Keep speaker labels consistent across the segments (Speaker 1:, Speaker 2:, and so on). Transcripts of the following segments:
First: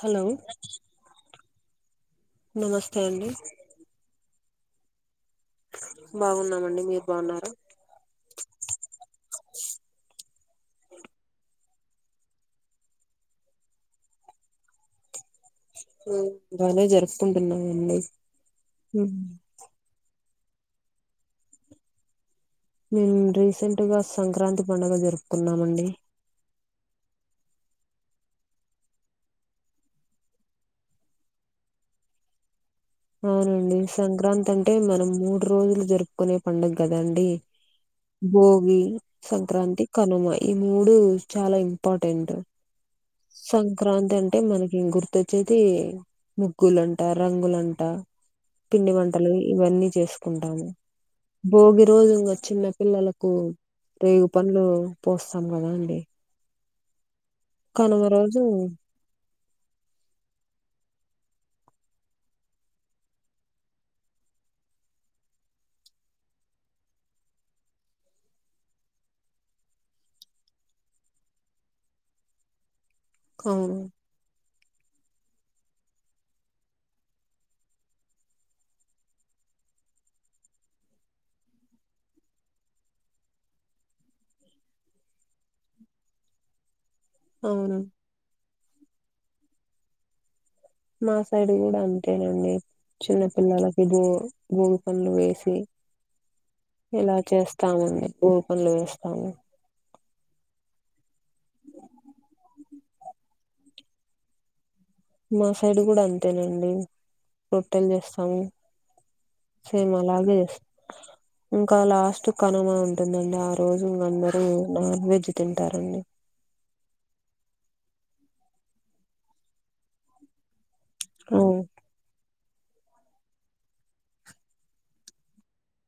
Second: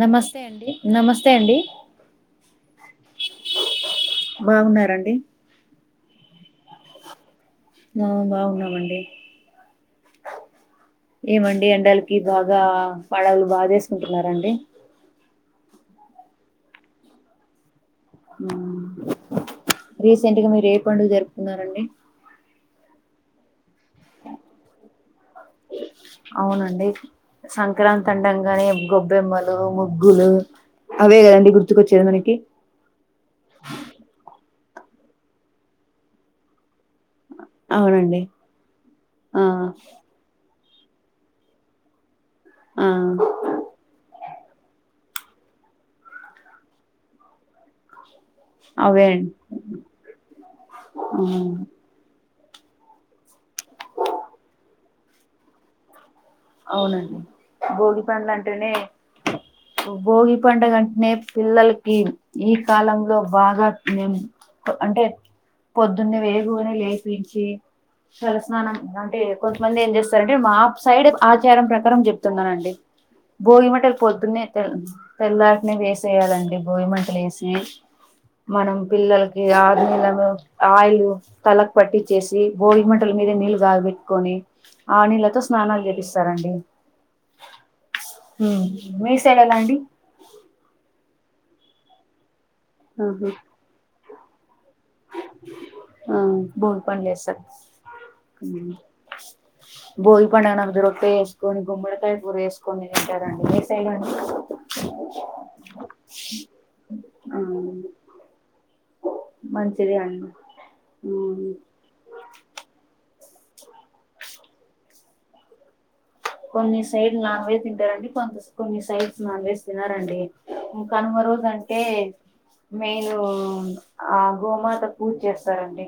Speaker 1: Hello
Speaker 2: నమస్తే అండి నమస్తే అండి
Speaker 1: నమస్తే అండి
Speaker 2: బాగున్నారండి
Speaker 1: బాగున్నామండి మీరు బాగున్నార
Speaker 2: ఆ బాగున్నామండి ఏమండి ఎండలకి బాగా పలావులు బాగా చేసుకుంటున్నారండి
Speaker 1: బాగానే జరుపుకుంటున్నామండి
Speaker 2: రీసెంట్గా మీరు ఏ పండుగ జరుపుకున్నారండి
Speaker 1: మేము రీసెంట్గా సంక్రాంతి పండుగ జరుపుకున్నామండి
Speaker 2: అవునండి సంక్రాంతి అండంగానే గొబ్బెమ్మలు ముగ్గులు అవే కదండి గుర్తుకొచ్చేది మనకి
Speaker 1: అవునండి సంక్రాంతి అంటే మనం మూడు రోజులు జరుపుకునే పండుగ కదండి
Speaker 2: అవునండి
Speaker 1: భోగి
Speaker 2: ఆ
Speaker 1: సంక్రాంతి కనుమ ఈ మూడు చాలా ఇంపార్టెంట్
Speaker 2: ఆ
Speaker 1: సంక్రాంతి అంటే అంటే మనకి గుర్తొచ్చేది ముగ్గులంట రంగులంట పిండి
Speaker 2: అవే
Speaker 1: వంటలు ఇవన్నీ చేసుకుంటాము
Speaker 2: అండి
Speaker 1: భోగి రోజు చిన్న పిల్లలకు రేగు పండ్లు పోస్తాం కదా అండి
Speaker 2: అవునండి భోగి
Speaker 1: కనుమ రోజు
Speaker 2: పండంటేనే భోగి పండుగ అంటేనే పిల్లలకి ఈ కాలంలో బాగా మేము అంటే పొద్దున్నే వేగువనే లేపించి తలస్నానం అంటే కొంతమంది ఏం చేస్తారంటే మా సైడ్ ఆచారం ప్రకారం చెప్తున్నానండి భోగి
Speaker 1: అవును
Speaker 2: మంటలు పొద్దున్నే తెల్లటినే వేసేయాలండి భోగి మంటలు వేసి మనం పిల్లలకి ఆరు నలను ఆయిల్ తలలకు పట్టిచ్చేసి భోగి మంటలు మీద నీళ్ళు గబెట్టుకొని ఆ నీళ్ళతో స్నానాలు చేపిస్తారండి.
Speaker 1: అవును
Speaker 2: ఉమ్ మీసైడ్ ఎలా అండి
Speaker 1: మా సైడ్ కూడా అంతేనండి చిన్న
Speaker 2: ఆహా
Speaker 1: పిల్లలకి భో భోగి పండ్లు వేసి
Speaker 2: ఆ భోగి పనులు
Speaker 1: ఇలా
Speaker 2: చేస్తారు
Speaker 1: చేస్తామండి ఊబులు పనులు వేస్తాము
Speaker 2: భోగి పండుగనాడు రొట్టె ఏసుకొని గుమ్మడికాయ కూర ఏసుకొని తింటారండి మీ సైడ్ అండి
Speaker 1: మా సైడ్ కూడా అంతేనండి
Speaker 2: ఆ
Speaker 1: రొట్టెలు చేస్తాము సేమ్
Speaker 2: మంచిది అండి
Speaker 1: అలాగే
Speaker 2: ఆ
Speaker 1: ఇంకా లాస్ట్ కనుమా ఉంటంది డన్నండీ ఆ రోజు అందరూ నాన్ వెజ్ తింటారండి
Speaker 2: కొన్ని సైడ్ నాన్ వెజ్ తింటారండి కొంత కొన్ని సైడ్స్ నాన్ వెజ్ తినరండి కనుమ రోజు
Speaker 1: అవును
Speaker 2: అంటే మేను ఆ గోమాత పూజ చేస్తారండి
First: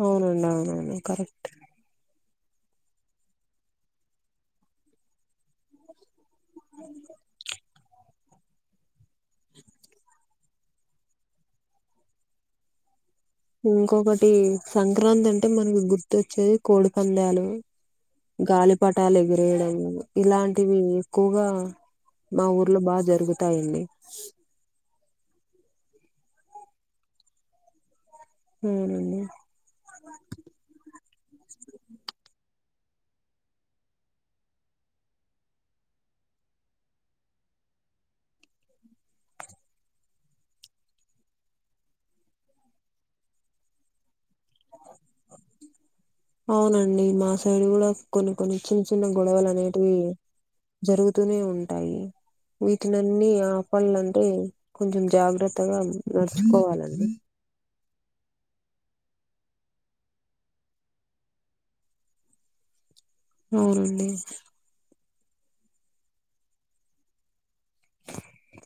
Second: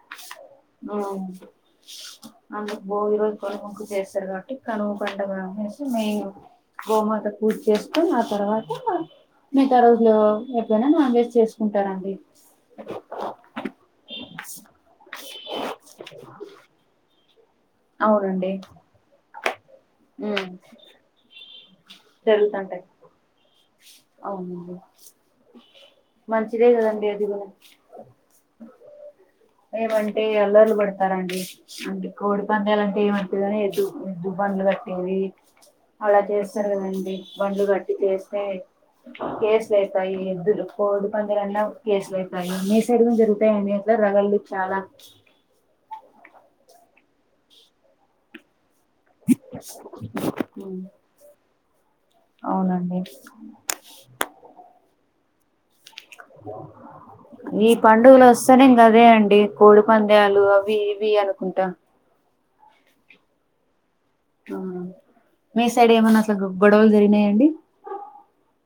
Speaker 1: అవునండి అవును కరెక్ట్
Speaker 2: అందుకు భోగి రోజు తొలిమొక్కు చేస్తారు కాబట్టి కనువ పండుగ అనేసి మేను గోమాత పూజ చేస్తూ తర్వాత మిగతా రోజులు ఎప్పుడైనా నాన్ వెజ్ చేసుకుంటారండి
Speaker 1: ఇంకొకటి సంక్రాంతి అంటే మనకి గుర్తుచ్చేది కోడి పందాలు
Speaker 2: అవునండి
Speaker 1: గాలి పటాలు ఏగిరేయడం ఇలాంటివి ఎక్కువగా మా ఊర్లో
Speaker 2: జరుగుతుంటాయి
Speaker 1: బాగా జరుగుతయండి.
Speaker 2: అవునండి మంచిదే కదండి అది కూడా
Speaker 1: అవునండి
Speaker 2: ఏమంటే అల్లర్లు పడ తరండి అంటే కోడి పందాలంటే ఏమైతదిగని ఎద్దు ఎద్దు బండ్లు కట్టేవి అలా చేస్తారు కదండి బండ్లు కట్టి చేస్తే కేసులువుతాయి ఎద్దులు కోడు పందలల్ల కేసులులయితాయి మీ సైడ్ జరుగుతాయండి ఎలా? రగల్దు చాలా
Speaker 1: అవునండి మాసైడ్ కూడా కొన్ని కొన్ని చిన్న చిన్న గొడవలు అనేటివి జరుగుతూనే ఉన్ టాయి
Speaker 2: అవునండి
Speaker 1: వీటినన్ని ఆపల్ అంటే కొంచెం జాగ్రత్త జాగ్రత్తగా నడుచుకోవాలండి
Speaker 2: ఈ పండుగలు వస్తానే ఇంకా అదే అండి కోడి పంద్యాలు అవి ఇవి అనుకుంటా
Speaker 1: అవునండి
Speaker 2: ఆ మీ సైడ్ ఏమన్నా అసలు గా గొడవలు జరిగినాయండి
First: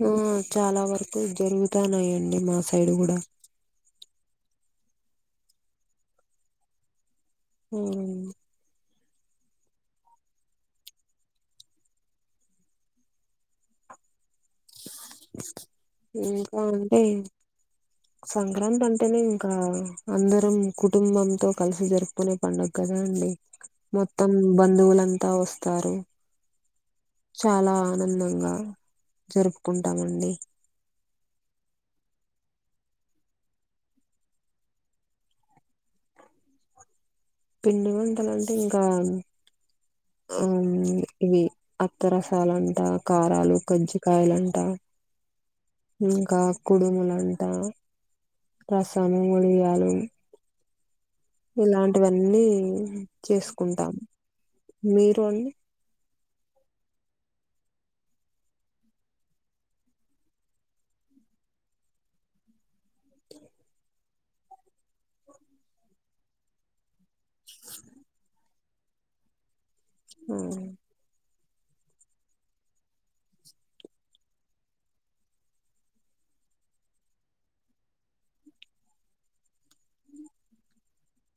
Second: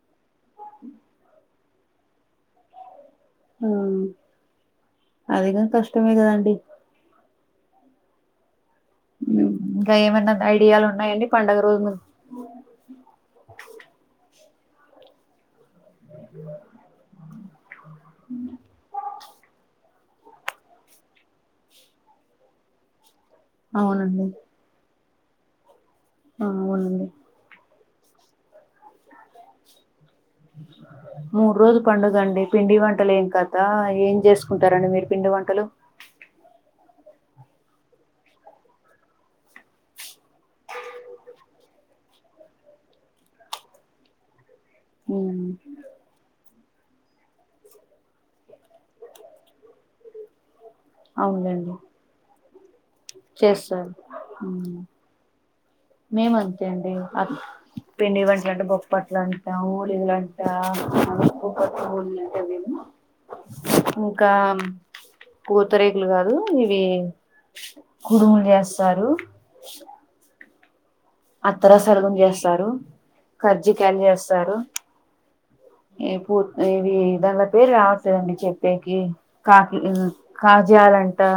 Speaker 1: ఆ చాలా వరకు జరుగుతాన్నాయండి మా సైడ్ కూడా
Speaker 2: ఆ అధికం కష్టమేకదండి
Speaker 1: హ
Speaker 2: ఇంకా ఏమన్న ఐడియాలు ఉన్నాయండి పండుగ రోజు ము
Speaker 1: ఇంకా అంటే సంక్రాంతి అంటేనే ఇంకా అందరం కుటుంబంతో కలిసి జరుపుకునే పండుగ కదా అండి
Speaker 2: అవునండి
Speaker 1: మొత్తం బంధువులంతా వస్తారు.
Speaker 2: ఆ, అవునండి
Speaker 1: చాలా ఆనందంగా జరుపుకుంటామండి
Speaker 2: మూడు రోజు పండుగండి పిండి వంట్ వంటలేం కథ ఏం చేసుకుంటారండి మీరు పిండి వంటలు
Speaker 1: పిండి వంటాలంటే ఇంకా ఆ ఇవి అత్తరసాలుంట కారాలు కజ్జికయలు
Speaker 2: ఉమ్,
Speaker 1: ఇంకా కుడుములంట రసాము ఉడియాలు
Speaker 2: అవునులేండి
Speaker 1: ఇలాంటివన్నీ
Speaker 2: చేస్తారు
Speaker 1: చేసుకుంటాము
Speaker 2: ఉమ్,
Speaker 1: మీరు అండి
Speaker 2: మేము అంతే అండి అ పిండి వంటలుంటే బొప్పట్లంట ఊలిలంట ఇంకా పూతరేకులు గాదు ఇవి కుడుములు జేస్తారు
Speaker 1: హ్మ్
Speaker 2: అత్తర సర్గం జేస్తారు కర్జకాయలు జేస్తారు పూ ఇవి దాని పేరు రావట్లేదండి చెప్పేకి కాకి కాజా అంటా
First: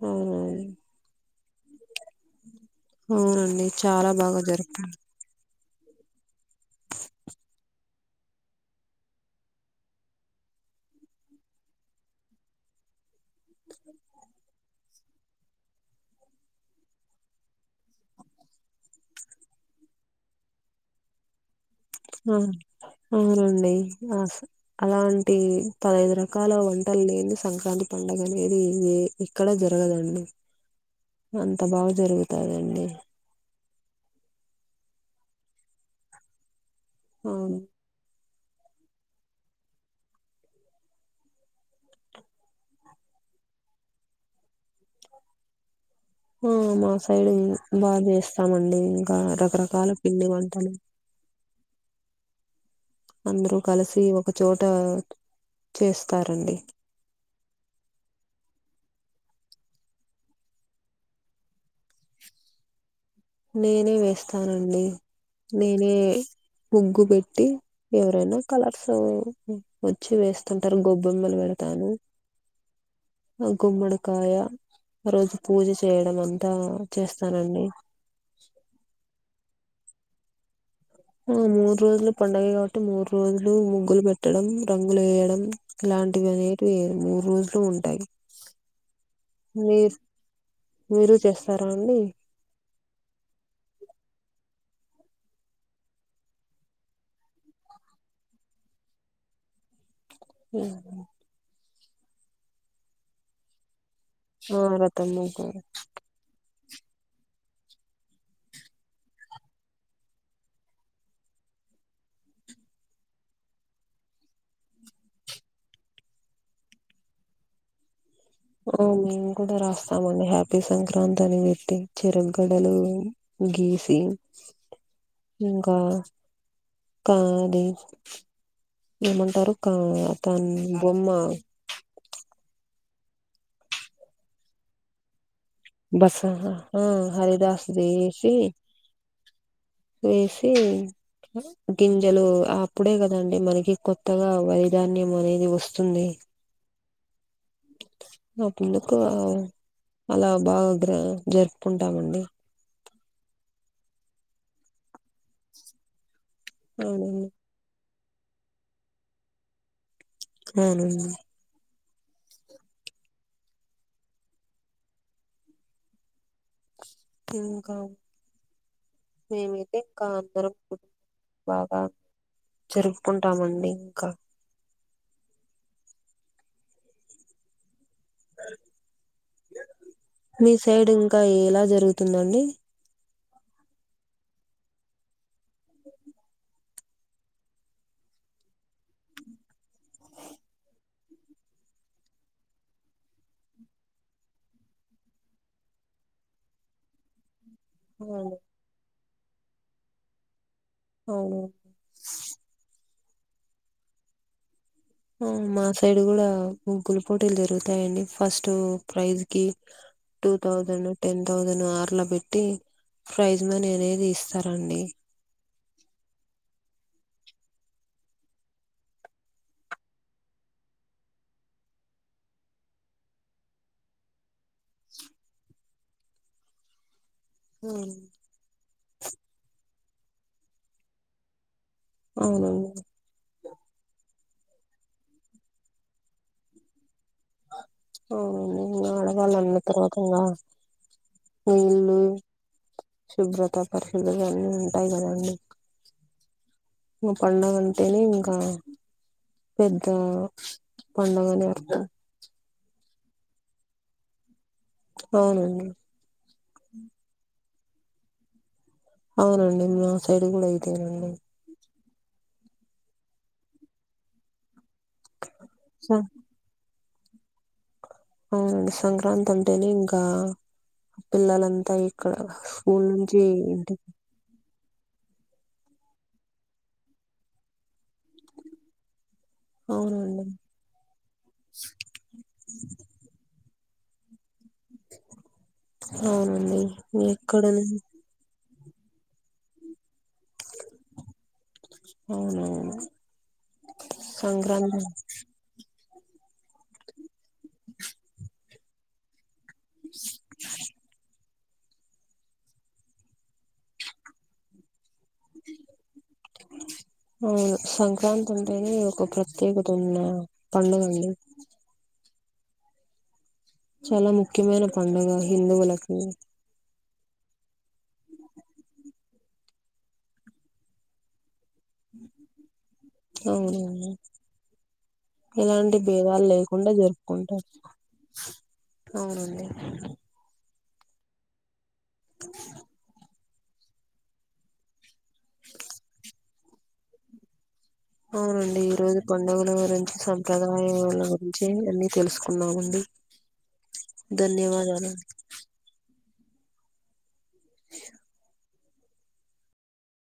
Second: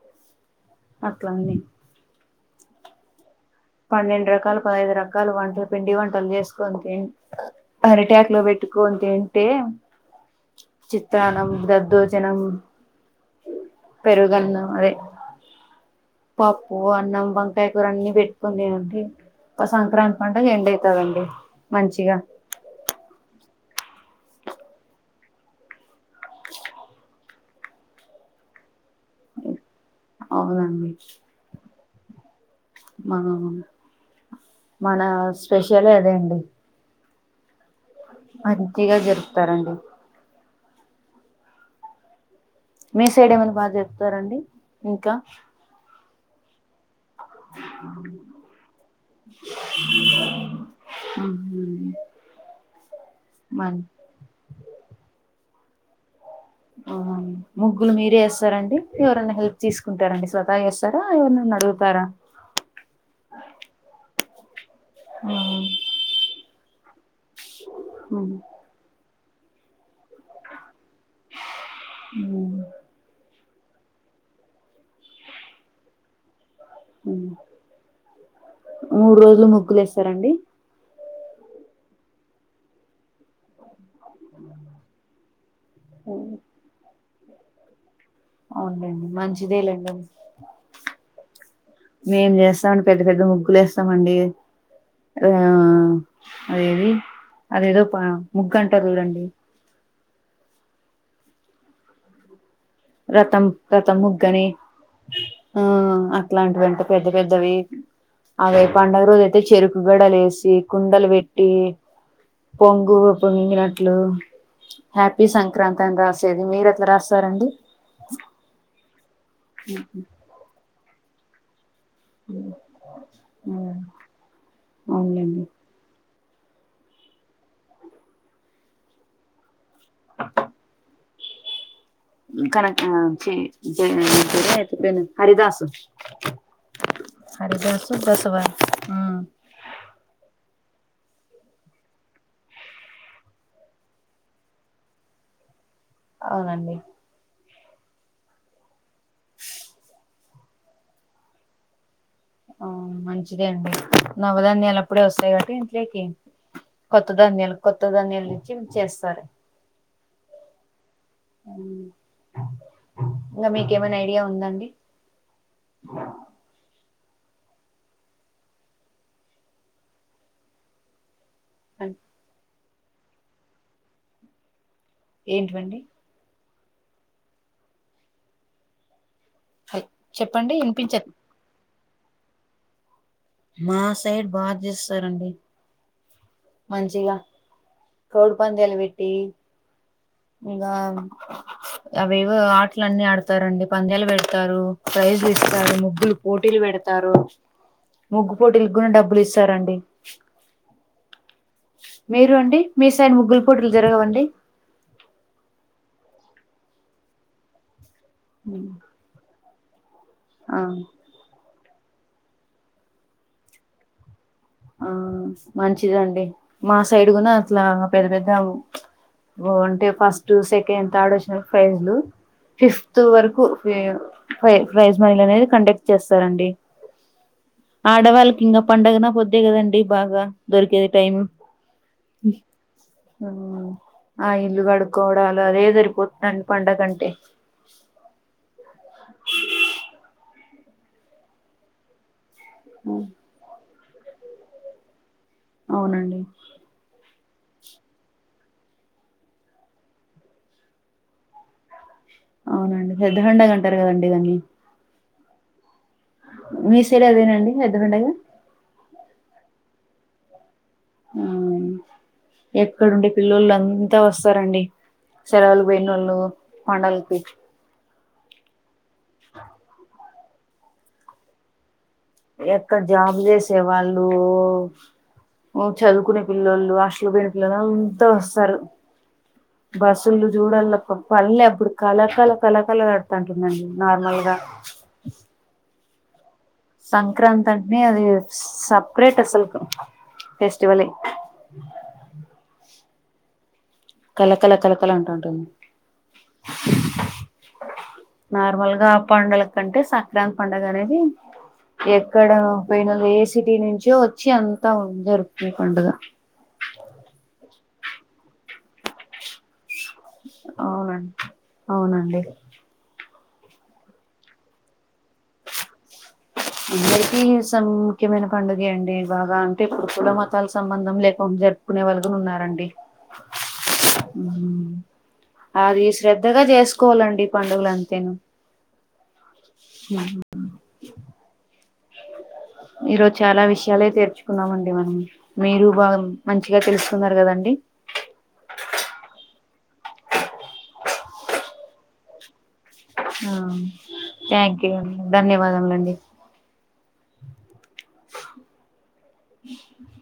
Speaker 1: హ్మ్
Speaker 2: అట్లన్ని
Speaker 1: అవునండి చాలా
Speaker 2: పన్నెండు
Speaker 1: బాగా
Speaker 2: రకాలు పదహైదు
Speaker 1: జరుపుకుంటాం
Speaker 2: రకాలు వంటలు పిండి వంటలు జేసుకొని తిని అరిటాకు లో పెట్టుకొని తింటే చిత్రాన్నం దద్దోజనం పెరుగన్నం అదే పప్పు అన్నం వంకాయ కూర అన్ని పెట్ కొనేయండి ఒక సంక్రాంతి పండుగ ఎండ్ అయితదండి మంచిగా
Speaker 1: హ్మ్ అవునండి ఆ అలాంటి పదహైదు రకాల వంటలు లేనిది సంక్రాంతి పండగ అనేది ఇక్కడ జరగదండి
Speaker 2: అవునండి
Speaker 1: అంత బాగా జరుగుతాదండి
Speaker 2: మా మన స్పెషలే అదే అండి
Speaker 1: అవును
Speaker 2: మంచిగా జరుపుతారండి మీ సైడ్ ఏమన్నా బాగా జరుపుతారండి ఇంకా
Speaker 1: హ్మ్ మా సైడ్ బాగా చేస్తామండి ఇంకా రకరకాల పిండి వంటలు
Speaker 2: హ్మ్
Speaker 1: అందరూ కలిసి ఒక చోట చేస్
Speaker 2: ఆ ముగ్గులు మీరే యేస్తారండి ఎవరన్నా హెల్ప్ తీసుకుంటారండి స్వతాగేస్తారా ఎవరనన్న అడుగుతారా
Speaker 1: నేనే వేస్తానండి నేనే ముగ్గు బె ట్టి ఎవరైనా కలర్స్ వచ్చి వేస్తుంటారు గొబ్బెమ్మలు పెడతాను ఆ గుమ్మడికాయ ఆ రోజు పూజ చేయడం అం తా చేస్తానండి
Speaker 2: మూడు రోజులు ముగ్గులు వేస్తారండి
Speaker 1: ఆ మూడు రోజులు పండగే కాబట్టి మూడు రోజులు ము గ్గులు పెట్టడం రంగులు వేయడం ఇలాంటివి అనేటివి మూడు రోజులు ఉంటాయి
Speaker 2: అవునండి మంచిదే లేండి
Speaker 1: మీరు మీరు చేస్తారా అండి
Speaker 2: మేం జేస్తామండి పెద్ద పెద్ద ముగ్గులు వేస్తామండి ఆ అదేది అదేదో పా ముగ్గుంట అంటారు చూడండి
Speaker 1: హు
Speaker 2: రతం రతం ముగ్గని
Speaker 1: ఆ రతం ముగ్గులు
Speaker 2: ఆ అట్లాంటివం పెద్ద పెద్దవి అదే పండుగ రోజైతే చెరుకుగడలు ఏసి కుండలు పెట్టి పొంగు పొంగినట్లు హ్యాపీ సంక్రాంతి అని రాసేది మీరు ఎట్లా రాస్తారండి?
Speaker 1: ఆ మేము గూడా రాస్తామండి హ్యాపీ సంక్రాంతి అని బెట్టి చెరుకుగడలు గీసి
Speaker 2: అవునులేండి
Speaker 1: ఇంకా కా అది ఏమంటారు కా తాన్ బొమ్మ
Speaker 2: కరక్ ఆ [unintelligible] హరిదాసు
Speaker 1: బస ఆ హరిదాస్
Speaker 2: హరిదాసు బసవా ఆ
Speaker 1: ఏసి గింజలు అప్పుడే కదండి మనకి కొత్తగా వైధాన్యం అనేది వస్
Speaker 2: అవునండి
Speaker 1: ఆ పండుగా అలా బాగా గ్రా జరుపుకుంటామండి.
Speaker 2: ఆ మంచిదే అండి నవధాన్యాలప్పుడే వస్తాయి కాబట్టి ఇంట్లేకి కొత్త
Speaker 1: అవునండి
Speaker 2: ధాన్యాలు కొత్త ధాన్యాలు నుంచి చేస్తారు.
Speaker 1: అవునండి
Speaker 2: ఇంగ మీకేమైనా ఐడియా ఉందా అండి?
Speaker 1: ఇంకా మేమైతే కాకర పు బాగా జరుపుకుంటామండి ఇంకా
Speaker 2: ఏంటివండి
Speaker 1: మీ
Speaker 2: చెప్పండి
Speaker 1: సైడు
Speaker 2: వినిపించట్లే
Speaker 1: ఇంకా ఎలా జరుగుతుందండి.
Speaker 2: మా సైడ్ బాగ చేస్సరండి మంచిగా కోడి పందెలు పెట్టి ఇగ అవేవో ఆటలు అన్ని ఆడతారండి పందాలు పెడతారు ప్రైజ్లు ఇస్తారు ముగ్గులు పోటీలు పెడతారు
Speaker 1: అవును
Speaker 2: ముగ్గుపోటీలు గున్ డబ్బులు ఇస్తారండి
Speaker 1: అవునా?
Speaker 2: మీరు అండి మీ సైడ్ ముగ్గుల్ పోటీలు జరగవా అండి?
Speaker 1: ఆ మా సైడ్ కూడా ముగ్గుల పోటీలు జరుగుతాయండి ఫస్ట్ ప్రైజ్ కి టూ
Speaker 2: ఆ
Speaker 1: థౌసండ్ టెన్ థౌసండ్ ఆర్లా పెట్టి ప్రైజ్ మనీ అనేది ఇస్
Speaker 2: ఆ మంచిదండి మా సైడ్ గూనా అట్లా పెద్ద పెద్ద ఓ అంటే ఫస్టు, సెకండ్, థార్డ్ వచ్చిన ప్రైజ్లు ఫిఫ్త్ వరకు ఫై ప్రైజ్ మనీ లనేది కండెక్ట్ చేస్తారండి ఆడవాళ్ళకి ఇంకా పండగ నా పొద్దె కదండి బాగా దొరికేది టైము
Speaker 1: అవునవును
Speaker 2: ఆ ఇల్లు కడుక్కోవడాలు అదే సరిపోతుంద్ పండగంటే
Speaker 1: అవునండి ఇంగ ఆడవాళ్ళ అన్న తర్వాత ఇంగ నీళ్ళు, శుభ్రత పరిస్థితులు అన్నీ ఉంటాయ్ కదండి
Speaker 2: అవునండి
Speaker 1: ఉమ్ పండగ అంటేనే ఇంకా పెద్ద పండగ అని అర్థం
Speaker 2: అవునండి పెద్ద పండగ అంటారు కదండి దాన్ని
Speaker 1: అవునండి
Speaker 2: మీ సైడ్ అదేనా అండి పెద్ద పండగ
Speaker 1: అవునండి మా సైడ్ కూడా ఇదేనండి
Speaker 2: అవునండి ఎక్కడుండే పిల్లలు అంతా వస్తారండి సెలవులుకు
Speaker 1: స
Speaker 2: పోయినోళ్ళు పండగలకి
Speaker 1: అవునుండి సంక్రాంతి అంటేనే ఇంకా పిల్లల అంతా
Speaker 2: ఎక్కడ జాబ్ చేసే వాళ్ళు ఓ చదువుకునే పిల్లోల్లు హాస్టల్ పోయిన పిలగాన్లు అంతా వస్తారు
Speaker 1: అవునండి
Speaker 2: బస్సులు చూడాలక్క పల్లె అప్పుడు కళకల కళకళ ఆడుతునై నండీ నార్మల్గా
Speaker 1: అవును
Speaker 2: సంక్రాంతి అంటేనే అది సప్రేట్ అసలుకు ఫెస్టివలే
Speaker 1: అవునవును
Speaker 2: కళ కళ కళ
Speaker 1: సంక్రాంతి
Speaker 2: కళ అంటుంటుంది నార్మల్గా ఆ పండు ఏంటంటే సంక్రాంతి పండగ అనేది ఎక్కడ పోయిన ఏ సిటీ నుంచో వచ్చి అంతా ఉంది జరుపుకునే పండగ
Speaker 1: అవును సంక్రాంతి అంటేనే ఒక ప్రత్యేక
Speaker 2: అవునండి అవునండి
Speaker 1: చాలా ముఖ్యమైన పండుగ హిందువులకి
Speaker 2: అందరికీ సన్ ముఖ్యమైన పండుగే అండి బాగా అంటే ఇప్పుడు కుల మతాలు సంబంధం లేకుండా జరు పుకునే వాళ్లు కూడ ఉన్నారండి
Speaker 1: అవునండి
Speaker 2: మ్
Speaker 1: ఎలాంటి
Speaker 2: అది
Speaker 1: భేదాలు
Speaker 2: శ్రద్ధగా
Speaker 1: లేకుండా
Speaker 2: చేసుకోవాలండి
Speaker 1: జరుపుకుంటారు
Speaker 2: పండుగలు అంటేను
Speaker 1: అవునండి
Speaker 2: ఈరోజు చాలా విషయాలే తెర్చుకున్నామండి మనం మీరు బాగా మంచిగా తెలుసుకున్నారు కదండి
Speaker 1: అవునండి ఈ రోజు పండుగల గురించి సంప్రదాయల గురించి అన్నీ తెలుసుకున్నామండి
Speaker 2: ఆ థాంక్యూ
Speaker 1: ధన్యవాదాలు
Speaker 2: అండి ధన్యవాదములండి